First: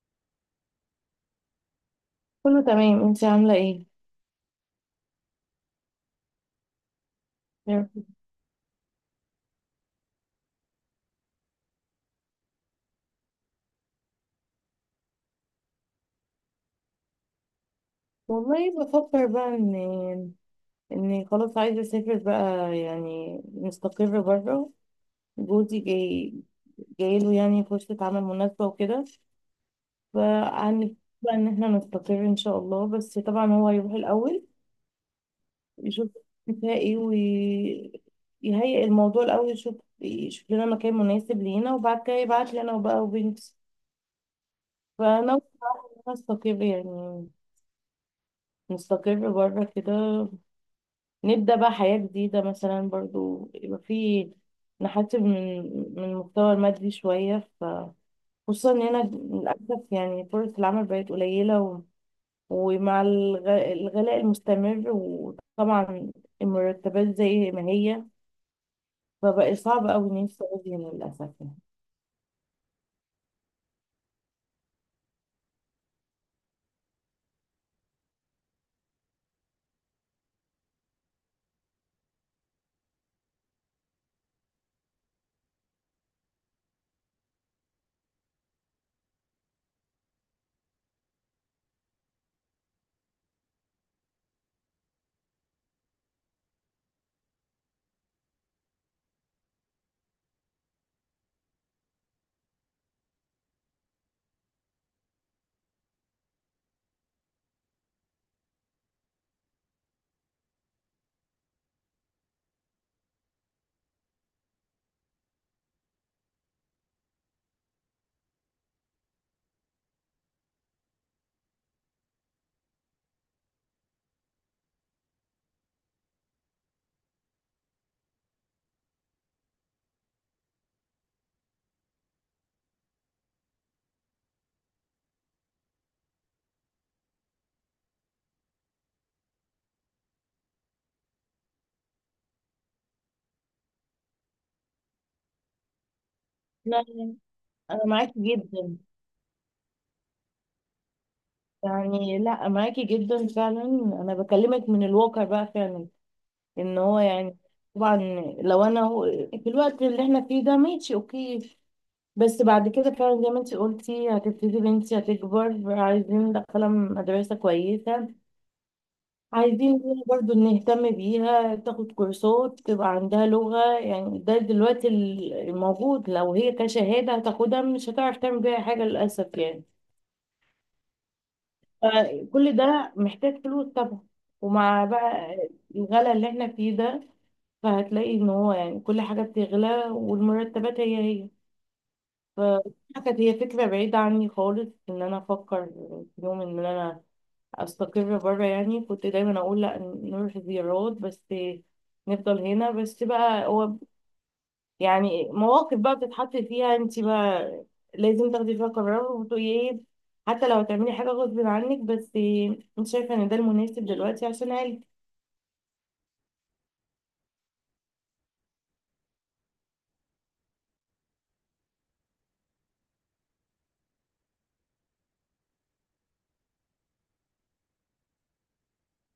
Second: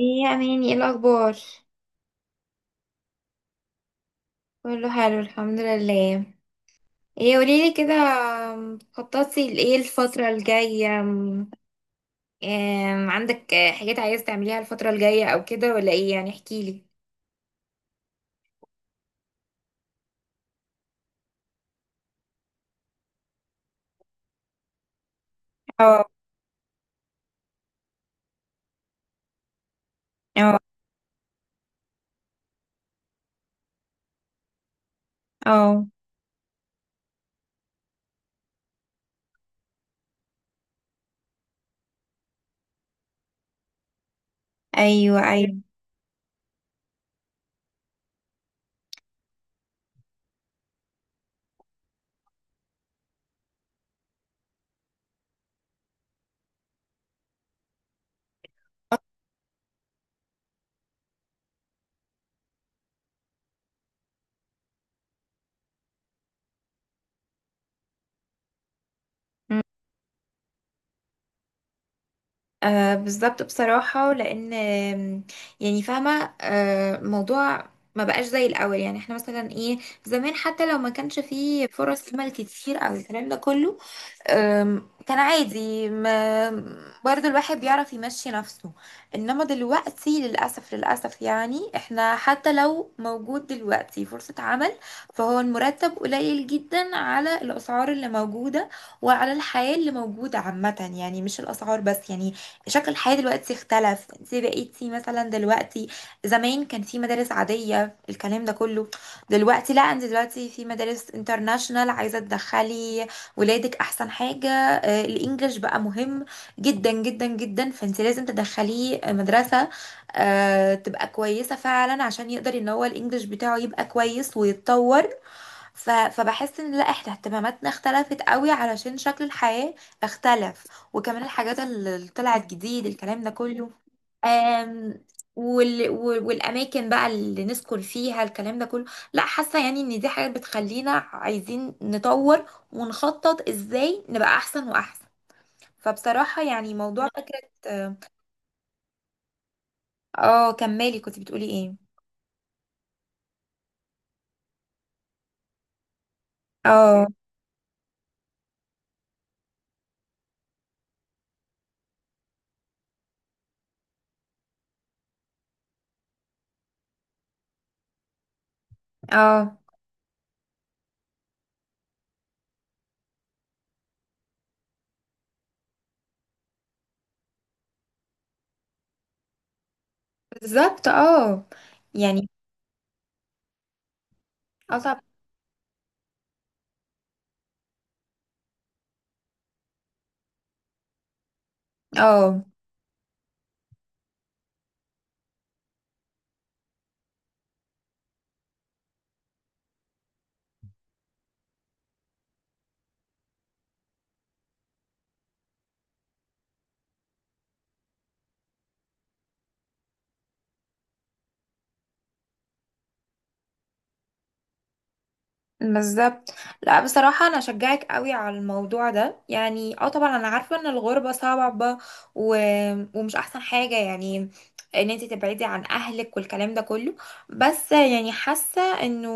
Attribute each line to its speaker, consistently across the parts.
Speaker 1: ايه يا اماني، ايه الاخبار؟
Speaker 2: كله تمام، انتي عاملة ايه؟
Speaker 1: كله حلو، الحمد لله. ايه، قوليلي
Speaker 2: يا
Speaker 1: كده.
Speaker 2: رب.
Speaker 1: خططتي لايه الفتره الجايه؟ عندك حاجات عايزه تعمليها الفتره الجايه او كده، ولا ايه؟ يعني احكيلي.
Speaker 2: والله بفكر بقى ان خلاص عايزة اسافر بقى، يعني مستقر بره. جوزي
Speaker 1: اه،
Speaker 2: جاي جايله يعني فرصة عمل مناسبة وكده.
Speaker 1: اه،
Speaker 2: فهنبقى بقى ان احنا نستقر ان شاء الله. بس طبعا هو هيروح الأول
Speaker 1: اه.
Speaker 2: يشوف فيها ايه ويهيئ الموضوع الأول، يشوف لنا مكان مناسب لينا، وبعد كده يبعت لي انا وبقى وبنتي.
Speaker 1: ايوه،
Speaker 2: فانا ناوية
Speaker 1: ايوه.
Speaker 2: انا استقر، يعني نستقر بره كده، نبدأ بقى حياة جديدة. مثلا برضو يبقى في، نحسب من المحتوى المادي شوية. خصوصا إن هنا للأسف يعني فرص العمل بقت قليلة، ومع الغلاء المستمر، وطبعا المرتبات زي ما هي، فبقى
Speaker 1: أمم.
Speaker 2: صعب أوي إن أنت تقعدي هنا للأسف يعني.
Speaker 1: آه، بالظبط، بصراحه لان يعني فاهمه، موضوع ما بقاش زي الاول. يعني احنا مثلا ايه، زمان حتى لو ما كانش فيه فرص عمل كتير او الكلام ده كله، كان عادي. ما برضو الواحد بيعرف يمشي نفسه، انما دلوقتي للأسف للأسف. يعني احنا حتى لو موجود دلوقتي فرصة عمل، فهو المرتب قليل جدا على الأسعار اللي موجودة وعلى الحياة اللي موجودة عامة، يعني مش الأسعار بس. يعني شكل الحياة دلوقتي اختلف، انت بقيتي مثلا دلوقتي، زمان كان في مدارس عادية الكلام ده كله، دلوقتي لا، انت دلوقتي في مدارس انترناشنال عايزة تدخلي ولادك احسن حاجة. الانجليش بقى مهم جدا جدا جدا، فانت لازم تدخليه مدرسة تبقى كويسة فعلا، عشان يقدر ان هو الانجليش بتاعه يبقى كويس ويتطور. فبحس ان لا، احنا اهتماماتنا اختلفت قوي علشان شكل الحياة اختلف، وكمان الحاجات اللي طلعت جديد الكلام ده كله. آم... والاماكن بقى اللي نسكن فيها الكلام ده كله، لا، حاسة يعني ان دي حاجات بتخلينا عايزين نطور ونخطط ازاي نبقى احسن واحسن. فبصراحة يعني
Speaker 2: لا،
Speaker 1: موضوع فكرة.
Speaker 2: أنا معاكي جدا،
Speaker 1: اه، كملي، كنت بتقولي ايه؟
Speaker 2: يعني لا معاكي جدا فعلا. أنا بكلمك من الواقع بقى فعلا، ان هو
Speaker 1: اه.
Speaker 2: يعني طبعا لو انا هو- في الوقت اللي احنا فيه ده ماشي اوكي، بس بعد كده فعلا زي ما انت قلتي هتبتدي بنتي هتكبر، عايزين ندخلها مدرسة كويسة،
Speaker 1: اه.
Speaker 2: عايزين ليها برضو نهتم بيها تاخد كورسات تبقى عندها لغة. يعني ده دلوقتي الموجود لو هي كشهادة هتاخدها مش هتعرف تعمل بيها حاجة للأسف يعني.
Speaker 1: بالظبط، اه. يعني،
Speaker 2: فكل ده محتاج فلوس طبعا،
Speaker 1: اه.
Speaker 2: ومع
Speaker 1: طب.
Speaker 2: بقى الغلا اللي احنا فيه ده، فهتلاقي ان هو يعني كل حاجة بتغلى والمرتبات هي هي.
Speaker 1: اه،
Speaker 2: فدي كانت هي فكرة بعيدة عني خالص، ان انا افكر في يوم ان انا استقر بره يعني. كنت دايما اقول لا نروح زيارات بس، نفضل هنا. بس بقى هو يعني مواقف بقى بتتحط فيها انت بقى لازم تاخدي فيها قرار وتقولي ايه، حتى لو هتعملي حاجة غصب عنك، بس انت شايفة ان ده المناسب دلوقتي عشان عيلتك.
Speaker 1: بالظبط. لا بصراحة، أنا أشجعك قوي على الموضوع ده، يعني اه طبعا أنا عارفة إن الغربة صعبة و... ومش أحسن حاجة، يعني إن انتي تبعدي عن أهلك والكلام ده كله، بس يعني حاسة إنه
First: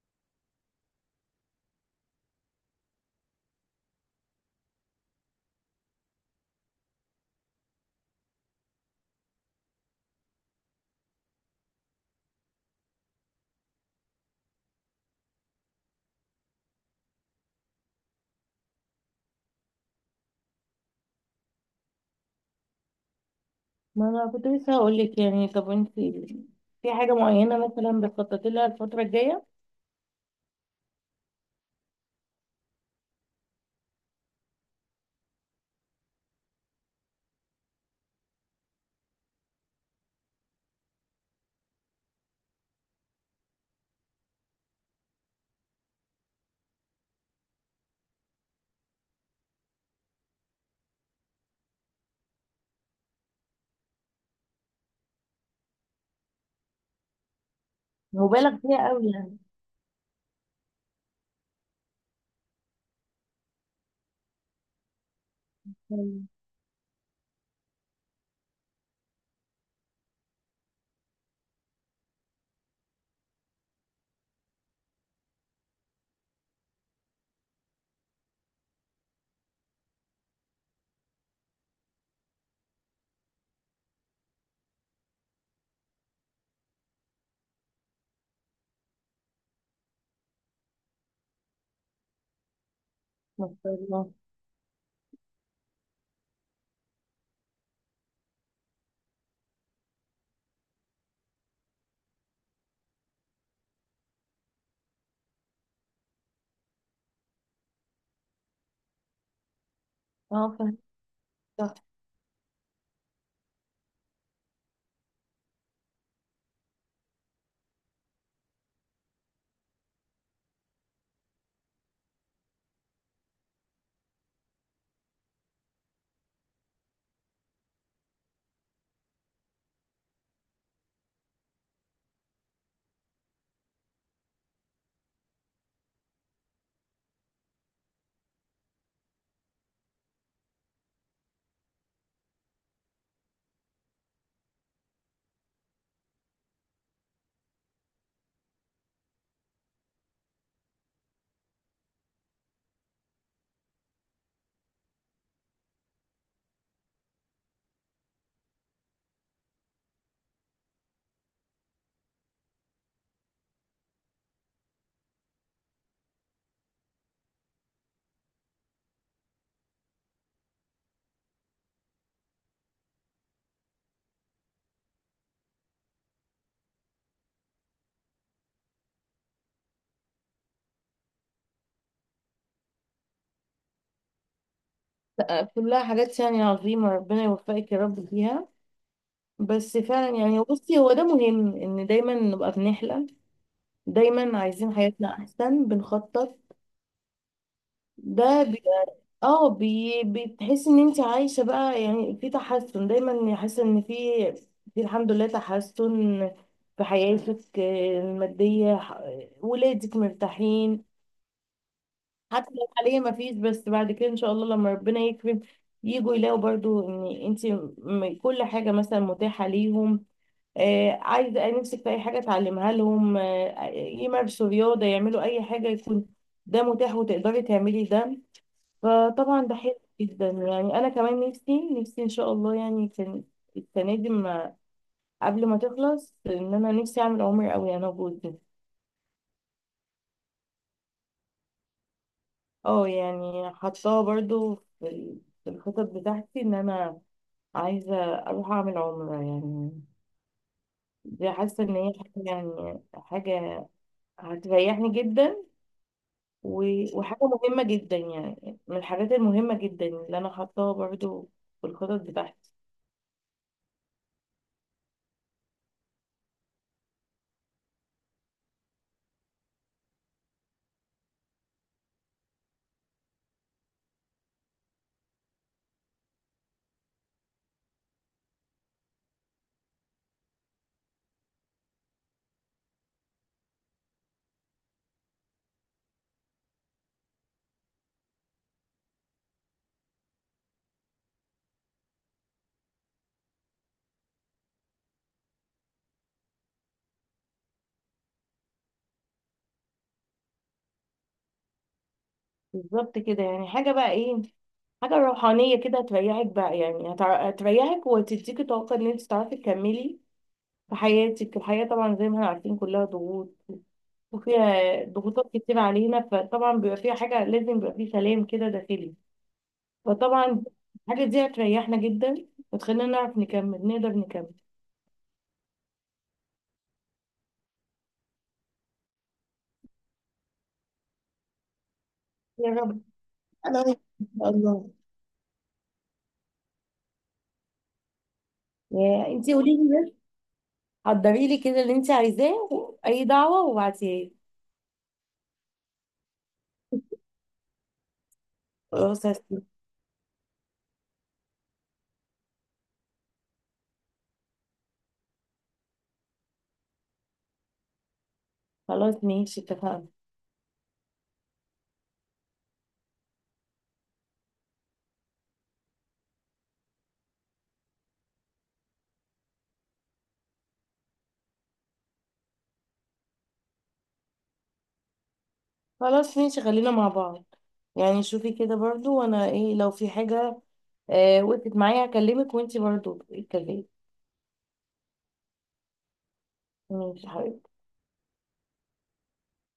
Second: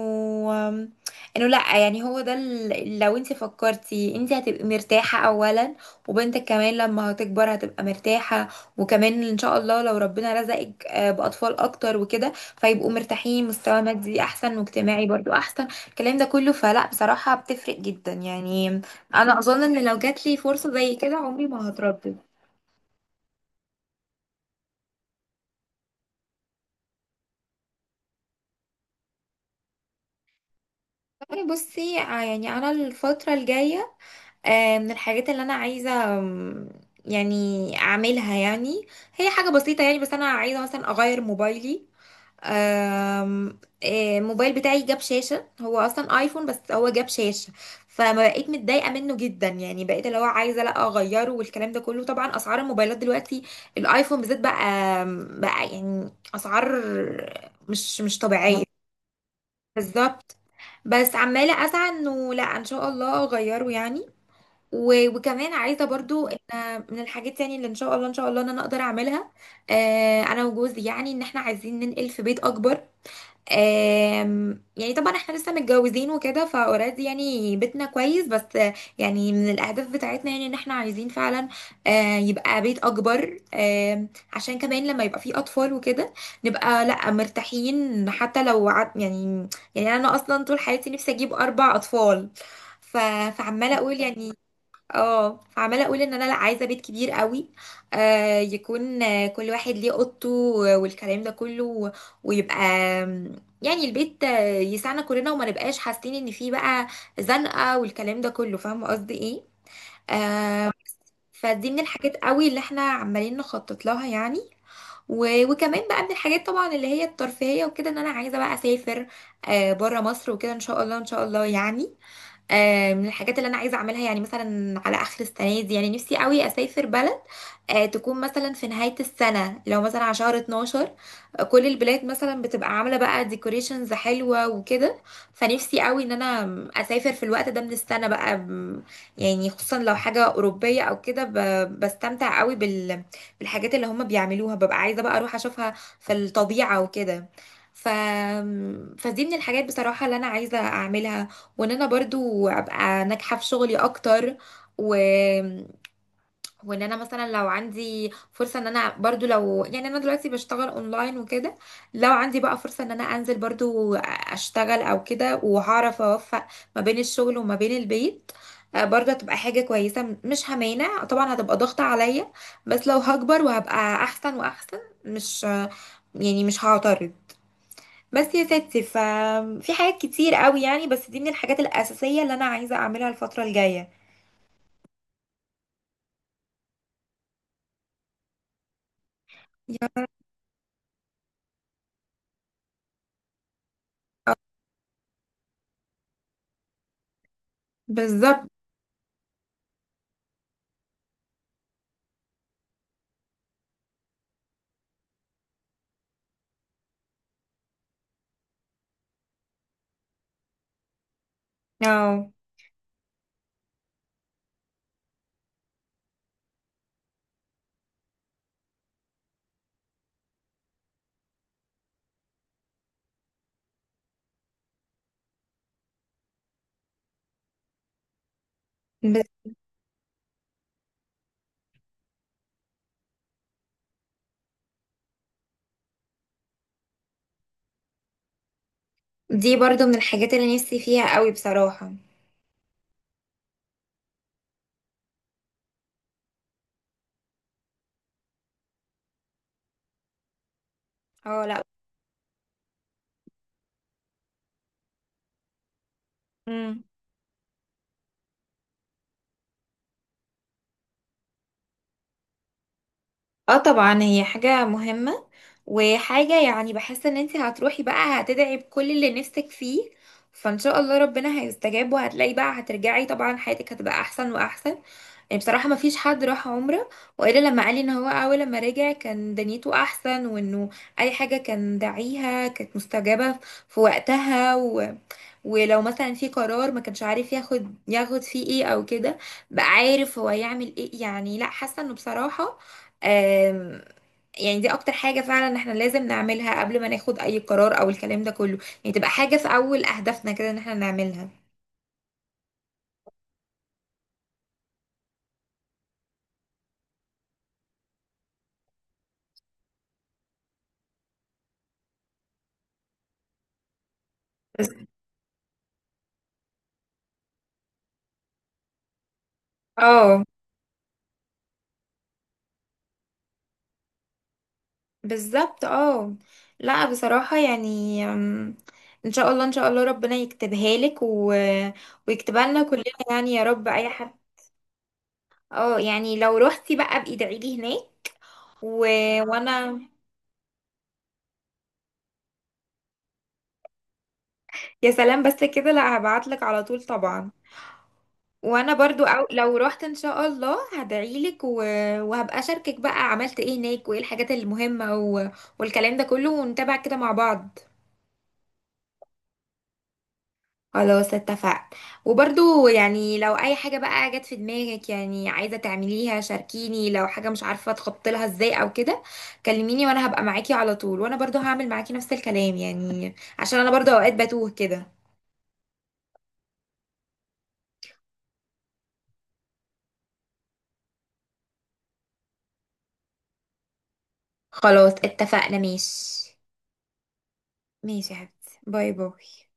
Speaker 1: إنه لأ. يعني هو ده لو انتي فكرتي، انتي هتبقي مرتاحة أولا، وبنتك كمان لما هتكبر هتبقى مرتاحة، وكمان إن شاء الله لو ربنا رزقك بأطفال أكتر وكده، فيبقوا مرتاحين، مستوى مادي أحسن واجتماعي برضو أحسن. الكلام ده كله، فلا بصراحة بتفرق جدا يعني. أنا أظن إن لو جات لي فرصة زي كده، عمري ما هتردد.
Speaker 2: ما انا كنت لسه هقول لك، يعني طب انت في حاجه معينه مثلا بتخططي لها الفتره الجايه؟
Speaker 1: يعني بصي يعني أنا الفترة الجاية، من الحاجات اللي أنا عايزة، يعني أعملها، يعني هي حاجة بسيطة يعني، بس أنا عايزة مثلا أغير موبايلي. الموبايل بتاعي جاب شاشة، هو أصلا آيفون بس هو جاب شاشة، فما بقيت متضايقة منه جدا، يعني بقيت اللي هو عايزة لا أغيره والكلام ده كله. طبعا أسعار الموبايلات دلوقتي، الآيفون بالذات، بقى يعني أسعار مش
Speaker 2: مبالغ
Speaker 1: طبيعية.
Speaker 2: فيها قوي يعني.
Speaker 1: بالظبط. بس عمالة أسعى إنه لا، إن شاء الله أغيره يعني. وكمان عايزة
Speaker 2: مم.
Speaker 1: برضو إن من الحاجات يعني اللي إن شاء الله إن شاء الله إن أنا أقدر أعملها، أنا وجوزي، يعني إن إحنا عايزين ننقل في بيت أكبر. يعني طبعا احنا لسه متجوزين وكده، فاوريدي يعني بيتنا كويس، بس يعني من الاهداف بتاعتنا يعني ان احنا عايزين فعلا يبقى بيت اكبر، عشان كمان لما يبقى فيه اطفال وكده نبقى لا مرتاحين حتى لو عد يعني. يعني انا اصلا طول حياتي نفسي اجيب اربع اطفال. ف...
Speaker 2: ما شاء
Speaker 1: فعماله اقول
Speaker 2: الله.
Speaker 1: يعني. اه، فعماله اقول ان انا لا عايزه بيت كبير قوي، يكون كل واحد ليه اوضته والكلام ده كله. ويبقى آم، يعني البيت يسعنا كلنا، وما نبقاش حاسين ان فيه بقى زنقه والكلام ده كله، فاهمه قصدي ايه.
Speaker 2: اه، فاهمة.
Speaker 1: فدي من الحاجات قوي اللي احنا عمالين نخطط لها يعني. وكمان بقى من الحاجات طبعا اللي هي الترفيهيه وكده، ان انا عايزه بقى اسافر بره مصر وكده، ان شاء الله ان شاء الله يعني. من الحاجات اللي انا عايزه اعملها، يعني مثلا على اخر السنه دي، يعني نفسي قوي اسافر بلد تكون مثلا في نهايه السنه، لو مثلا على شهر 12، كل البلاد مثلا بتبقى عامله بقى ديكوريشنز حلوه وكده. فنفسي قوي ان انا اسافر في الوقت ده من السنه بقى. يعني خصوصا لو حاجه اوروبيه او كده، بستمتع قوي بال، بالحاجات اللي هم بيعملوها، ببقى عايزه بقى اروح اشوفها في الطبيعه وكده. ف... فدي من الحاجات بصراحة اللي أنا عايزة أعملها، وان انا برضو ابقى ناجحة في شغلي اكتر، و... وان انا مثلا لو عندي فرصة ان انا برضو، لو يعني انا دلوقتي بشتغل اونلاين وكده، لو عندي بقى فرصة ان انا انزل برضو اشتغل او كده، وهعرف اوفق ما بين الشغل وما بين البيت، برضه هتبقى حاجة كويسة، مش همانع طبعا، هتبقى ضغطة عليا بس لو هكبر وهبقى احسن واحسن، مش، يعني مش هعترض. بس يا ستي، ففي حاجات كتير قوي يعني، بس دي من الحاجات الأساسية اللي أنا عايزة أعملها الفترة الجاية.
Speaker 2: لا، كلها حاجات يعني عظيمه، ربنا يوفقك يا رب فيها. بس
Speaker 1: يا
Speaker 2: فعلا يعني بصي هو ده مهم، ان دايما نبقى بنحلم،
Speaker 1: رب.
Speaker 2: دايما عايزين حياتنا احسن، بنخطط. ده
Speaker 1: بالظبط.
Speaker 2: اه، بتحس ان انت عايشة بقى، يعني في تحسن دايما، حاسة ان في، في الحمد لله تحسن في حياتك. آه، المادية، ولادك مرتاحين
Speaker 1: اه.
Speaker 2: حتى لو حاليا ما فيش، بس بعد كده ان شاء الله لما ربنا يكرم يجوا يلاقوا برضو ان انت كل حاجة مثلا متاحة ليهم. آه، عايزة نفسك في اي حاجة تعلمها لهم، آه، يمارسوا رياضة، يعملوا اي حاجة، يكون ده متاح وتقدري تعملي ده.
Speaker 1: بس
Speaker 2: فطبعا ده حلو جدا. يعني انا كمان نفسي ان شاء الله، يعني كان السنه دي ما قبل ما تخلص ان انا نفسي اعمل عمرة قوي انا وجوزي.
Speaker 1: دي برضو من الحاجات اللي نفسي فيها قوي بصراحة.
Speaker 2: اه، يعني حطاها برضو في الخطط بتاعتي، ان انا عايزه اروح اعمل عمرة يعني. دي
Speaker 1: اه، لا.
Speaker 2: حاسه ان هي حاجه، يعني حاجه هتريحني جدا.
Speaker 1: مم.
Speaker 2: و- وحاجه مهمه جدا، يعني من الحاجات المهمه جدا اللي انا حطاها برضو في الخطط بتاعتي.
Speaker 1: اه طبعا، هي حاجة مهمة، وحاجة يعني بحس ان انت هتروحي بقى هتدعي بكل اللي نفسك فيه، فان شاء الله ربنا هيستجاب، وهتلاقي بقى هترجعي طبعا حياتك هتبقى احسن واحسن. يعني بصراحة ما فيش حد راح عمرة وإلا لما قال لي إن هو، أول لما رجع كان دنيته أحسن، وإنه أي حاجة كان داعيها كانت مستجابة في وقتها، ولو مثلا في قرار ما كانش عارف ياخد، فيه إيه أو كده، بقى عارف هو يعمل إيه. يعني لأ، حاسة إنه بصراحة، آم... يعني دي أكتر حاجة فعلا إحنا لازم نعملها قبل ما ناخد أي قرار أو الكلام ده كله، يعني تبقى حاجة في أول أهدافنا كده إن إحنا نعملها.
Speaker 2: بالظبط كده، يعني حاجة بقى ايه، حاجة روحانية كده هتريحك بقى، يعني هتريحك وتديكي طاقة ان انت تعرفي تكملي في حياتك. الحياة طبعا زي ما احنا عارفين كلها ضغوط،
Speaker 1: بس.
Speaker 2: وفيها ضغوطات كتير علينا، فطبعا بيبقى فيها حاجة لازم، بيبقى فيه سلام كده داخلي.
Speaker 1: اه،
Speaker 2: فطبعا الحاجة دي هتريحنا جدا وتخلينا نعرف نكمل، نقدر نكمل.
Speaker 1: بالظبط. اه، لا بصراحة يعني، ان شاء الله ان شاء الله ربنا يكتبها لك، ويكتبها
Speaker 2: يا
Speaker 1: لنا
Speaker 2: رب،
Speaker 1: كلنا. يعني يا
Speaker 2: انا
Speaker 1: رب
Speaker 2: وإنتي
Speaker 1: اي
Speaker 2: ان
Speaker 1: حد.
Speaker 2: شاء الله.
Speaker 1: اه، يعني لو روحتي بقى، ادعي لي هناك و...
Speaker 2: يا انتي قولي لي
Speaker 1: وانا.
Speaker 2: بس، حضري لي كده اللي انت عايزاه، اي دعوة وابعتيها لي.
Speaker 1: يا سلام، بس كده، لا، هبعت لك على طول طبعا. وانا برضو
Speaker 2: خلاص يا ستي.
Speaker 1: لو روحت ان شاء الله هدعي لك، وهبقى اشاركك بقى عملت ايه هناك وايه الحاجات المهمة، والكلام ده كله، ونتابع كده مع بعض.
Speaker 2: خلاص ماشي، اتفقنا.
Speaker 1: خلاص، اتفقنا. وبرضو يعني لو اي حاجة بقى جت في دماغك يعني عايزة تعمليها شاركيني، لو حاجة مش عارفة تخطط لها ازاي او كده كلميني، وانا هبقى معاكي على طول، وانا برضو هعمل معاكي نفس الكلام، يعني عشان انا برضو اوقات بتوه كده.
Speaker 2: خلاص ماشي، خلينا مع بعض. يعني شوفي كده برضو، وانا ايه لو في حاجة آه وقفت معايا هكلمك، وانتي برضو اتكلمي.
Speaker 1: خلاص، اتفقنا، ماشي.
Speaker 2: ماشي يا حبيبتي.
Speaker 1: ماشي يا حبيبتي، باي باي.